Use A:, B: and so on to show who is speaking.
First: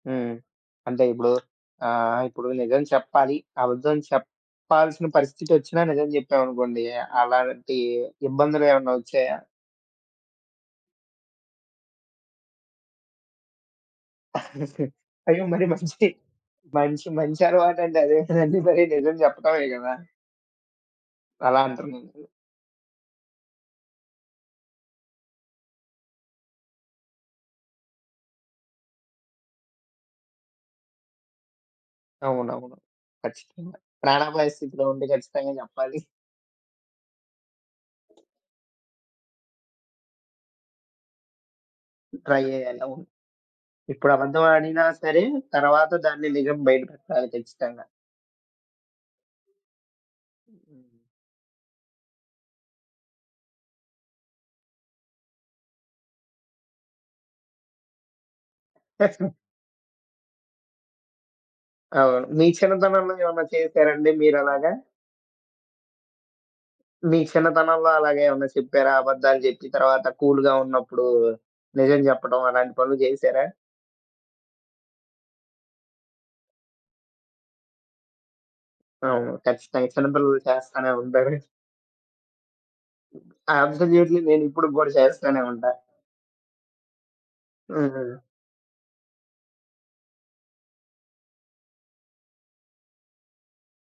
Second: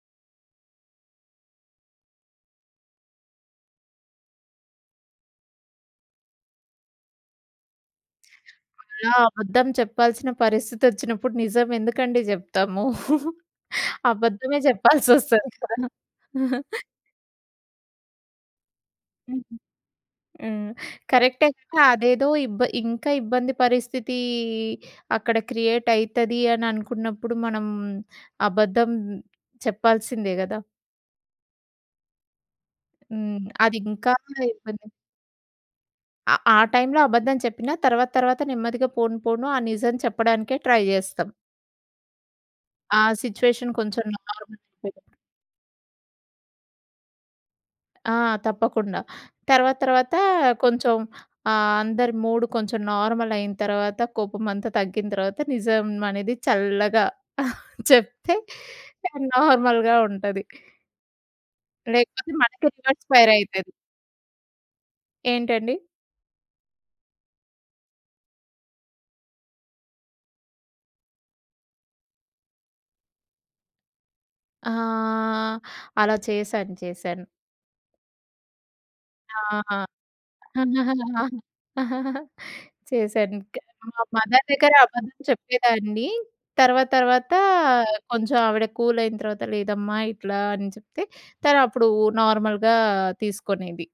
A: హ్మ్. అంటే ఇప్పుడు ఆహ్, ఇప్పుడు నిజం చెప్పాలి, అబద్ధం చెప్పాల్సిన పరిస్థితి ఒచ్చినా నిజం చెప్పామనుకోండి. అలాంటి ఇబ్బందులు ఏమన్నా
B: అలా
A: వచ్చాయా?
B: అబద్ధం చెప్పాల్సిన పరిస్థితోచ్చినప్పుడు, నిజం ఎందుకండీ జేప్తాము? అబద్ధమే
A: అయ్యో!
B: జెప్పాల్సొస్తది
A: మరి
B: కదా!
A: మంచి మంచి మంచి అలవాటండి అది. అదే కదండీ! మరి నిజం
B: హుహు.
A: జెప్పటమే గదా!
B: హ్మ్. కరెక్టె
A: అలా
B: కదా!
A: అంటుంనందుకు.
B: అదేదో ఇబ్బ ఇంకా ఇబ్బంది పరిస్థితి అక్కడ క్రియేటయితది అననుకున్నప్పుడు మనం, అబద్ధం చెప్పాల్సిందే గదా!
A: అవునవును.
B: హ్మ్.
A: ఖచ్చితంగా
B: అదింకా
A: ప్రాణాపాయస్థితిలో
B: ఇబ్బంది.
A: ఉంటే, ఖచ్చితంగా జెప్పాలి.
B: ఆ ఆ టైంలో అబద్ధం చెప్పినా తర్వాత తర్వాత నెమ్మదిగా పోను పోను ఆ నిజం చెప్పడానికే ట్రై జేస్తాం.
A: ట్రై జేయాలి
B: ఆ
A: అవును.
B: సిట్యుయేషన్ కొంచెం
A: ఇప్పుడు అబద్ధం
B: నార్మల్
A: అడినా
B: అయ్యేలోగా.
A: సరే తరువాత దాన్ని నిజం బయటపెట్టాలి ఖచ్చితంగా.
B: ఆ! తప్పకుండా తర్వాత తర్వాత కొంచెం
A: హుహు.
B: ఆ! అందరి మూడ్ కొంచెం నార్మలయిన తర్వాత కోపమంతా తగ్గిన తర్వాత నిజం అనేది చల్లగా చెప్తే
A: పెట్టం
B: నార్మల్‌గా ఉంటది
A: అవును.
B: లేకపోతే
A: మీ
B: మనకే రివర్స్
A: చిన్నతనంలో ఏమన్న
B: ఫైరయితది.
A: చేసారాండి మీరలాగా?
B: ఏంటండి?
A: మీ చిన్నతనంలో అలాగేమనా చెప్పారా? అబద్ధాలు జెప్పి తర్వాత కూల్‌గా ఉన్నప్పుడు, నిజం జెప్పడం అలాంటి పనులు జేసారా?
B: ఆహ్, అలా చేశాను. చేశాను.
A: అవును.
B: ఆ!
A: ఖచ్చితంగా చిన్నపిల్లలు చేస్తానే ఉంటారు.
B: చేశాను క్ మా
A: అబ్సల్యూట్‌లీ
B: మదర్
A: నే‌నీప్పుడు
B: దగ్గర
A: గూడా
B: అబద్ధం
A: చేస్తనే ఉంటా.
B: చెప్పేదాన్ని. తర్వాత తర్వాత
A: హ్మ్. హ్మ్.
B: కొంచెం ఆవిడ కూలయిన తర్వాత, లేదమ్మా ఇట్లా అని చెప్తే తనప్పుడు నార్మల్‌గా తీసుకొనేది.